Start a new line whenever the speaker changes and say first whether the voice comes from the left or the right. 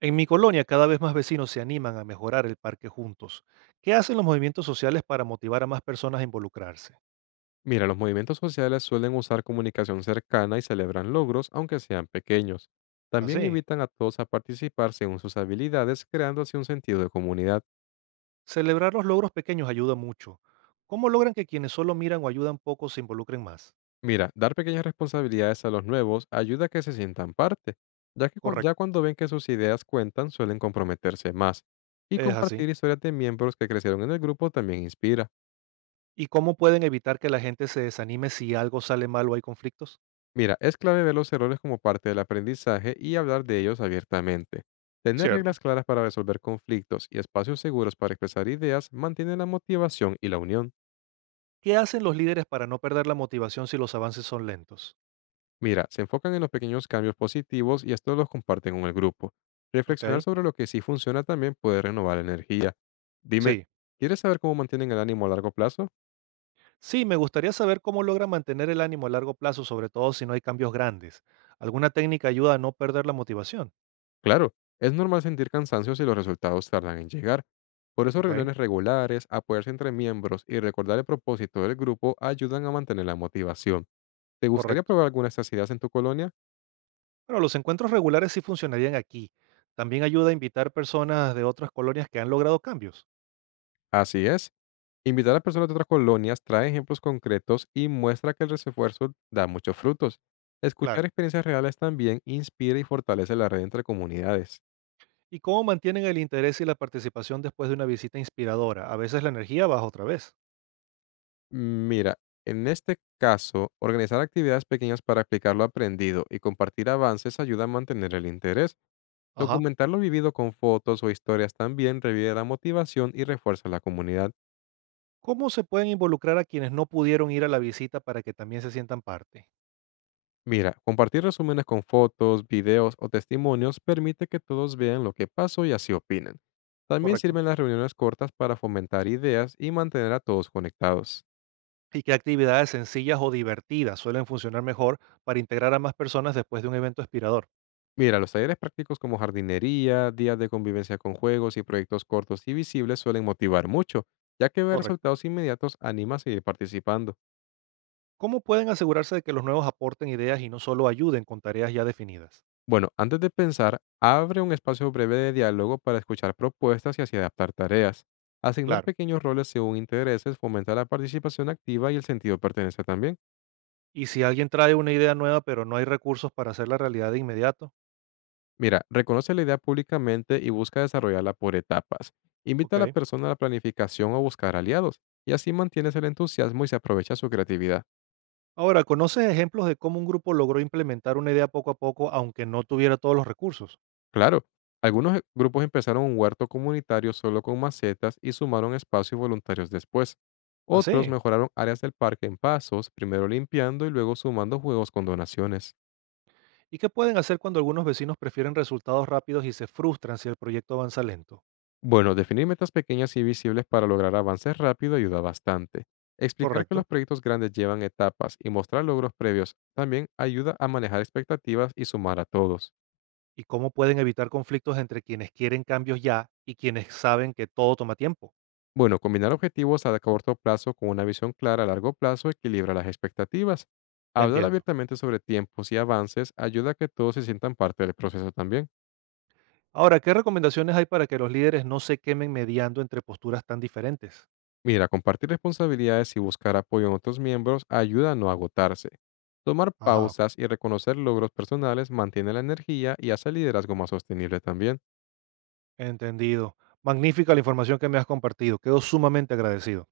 right: En mi colonia cada vez más vecinos se animan a mejorar el parque juntos. ¿Qué hacen los movimientos sociales para motivar a más personas a involucrarse?
left: Mira, los movimientos sociales suelen usar comunicación cercana y celebran logros, aunque sean pequeños. También
right: Así,
left: invitan a todos a participar según sus habilidades, creando así un sentido de comunidad.
right: celebrar los logros pequeños ayuda mucho. ¿Cómo logran que quienes solo miran o ayudan poco se involucren más?
left: Mira, dar pequeñas responsabilidades a los nuevos ayuda a que se sientan parte, ya
right: Correcto,
left: cuando ven que sus ideas cuentan suelen comprometerse más. Y
right: es así.
left: compartir historias de miembros que crecieron en el grupo también inspira.
right: ¿Y cómo pueden evitar que la gente se desanime si algo sale mal o hay conflictos?
left: Mira, es clave ver los errores como parte del aprendizaje y hablar de ellos abiertamente. Tener reglas
right: Cierto.
left: claras para resolver conflictos y espacios seguros para expresar ideas mantiene la motivación y la unión.
right: ¿Qué hacen los líderes para no perder la motivación si los avances son lentos?
left: Mira, se enfocan en los pequeños cambios positivos y estos los comparten con el grupo. Reflexionar
right: Ok,
left: sobre lo que sí funciona también puede renovar energía. Dime,
right: sí.
left: ¿quieres saber cómo mantienen el ánimo a largo plazo?
right: Sí, me gustaría saber cómo logran mantener el ánimo a largo plazo, sobre todo si no hay cambios grandes. ¿Alguna técnica ayuda a no perder la motivación?
left: Claro, es normal sentir cansancio si los resultados tardan en llegar. Por eso
right: Ok,
left: reuniones regulares, apoyarse entre miembros y recordar el propósito del grupo ayudan a mantener la motivación. ¿Te gustaría
right: correcto.
left: probar alguna de estas ideas en tu colonia?
right: Bueno, los encuentros regulares sí funcionarían aquí. También ayuda a invitar personas de otras colonias que han logrado cambios.
left: Así es. Invitar a personas de otras colonias trae ejemplos concretos y muestra que el esfuerzo da muchos frutos. Escuchar
right: Claro.
left: experiencias reales también inspira y fortalece la red entre comunidades.
right: ¿Y cómo mantienen el interés y la participación después de una visita inspiradora? A veces la energía baja otra vez.
left: Mira, en este caso, organizar actividades pequeñas para aplicar lo aprendido y compartir avances ayuda a mantener el interés.
right: Ajá.
left: Documentar lo vivido con fotos o historias también revive la motivación y refuerza la comunidad.
right: ¿Cómo se pueden involucrar a quienes no pudieron ir a la visita para que también se sientan parte?
left: Mira, compartir resúmenes con fotos, videos o testimonios permite que todos vean lo que pasó y así opinen. También
right: Correcto.
left: sirven las reuniones cortas para fomentar ideas y mantener a todos conectados.
right: ¿Y qué actividades sencillas o divertidas suelen funcionar mejor para integrar a más personas después de un evento inspirador?
left: Mira, los talleres prácticos como jardinería, días de convivencia con juegos y proyectos cortos y visibles suelen motivar mucho, ya que ver
right: Correcto.
left: resultados inmediatos anima a seguir participando.
right: ¿Cómo pueden asegurarse de que los nuevos aporten ideas y no solo ayuden con tareas ya definidas?
left: Bueno, antes de pensar, abre un espacio breve de diálogo para escuchar propuestas y así adaptar tareas. Asignar
right: Claro.
left: pequeños roles según intereses fomenta la participación activa y el sentido de pertenencia también.
right: Y si alguien trae una idea nueva pero no hay recursos para hacerla realidad de inmediato,
left: Mira, reconoce la idea públicamente y busca desarrollarla por etapas. Invita a la
right: ok.
left: persona a la planificación o buscar aliados, y así mantienes el entusiasmo y se aprovecha su creatividad.
right: Ahora, ¿conoces ejemplos de cómo un grupo logró implementar una idea poco a poco aunque no tuviera todos los recursos?
left: Claro, grupos empezaron un huerto comunitario solo con macetas y sumaron espacios voluntarios después. Otros
right: Así.
left: mejoraron áreas del parque en pasos, primero limpiando y luego sumando juegos con donaciones.
right: ¿Y qué pueden hacer cuando algunos vecinos prefieren resultados rápidos y se frustran si el proyecto avanza lento?
left: Bueno, definir metas pequeñas y visibles para lograr avances rápido ayuda bastante. Explicar que los
right: Correcto.
left: proyectos grandes llevan etapas y mostrar logros previos también ayuda a manejar expectativas y sumar a todos.
right: ¿Y cómo pueden evitar conflictos entre quienes quieren cambios ya y quienes saben que todo toma tiempo?
left: Bueno, combinar objetivos a corto plazo con una visión clara a largo plazo equilibra las expectativas. Hablar
right: Entiendo.
left: abiertamente sobre tiempos y avances ayuda a que todos se sientan parte del proceso también.
right: Ahora, ¿qué recomendaciones hay para que los líderes no se quemen mediando entre posturas tan diferentes?
left: Mira, compartir responsabilidades y buscar apoyo en otros miembros ayuda a no agotarse. Tomar
right: Ajá,
left: pausas y reconocer logros personales mantiene la energía y hace el liderazgo más sostenible también.
right: entendido. Magnífica la información que me has compartido. Quedo sumamente agradecido.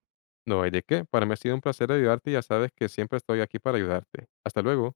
left: No hay de qué. Para mí ha sido un placer ayudarte y ya sabes que siempre estoy aquí para ayudarte. Hasta luego.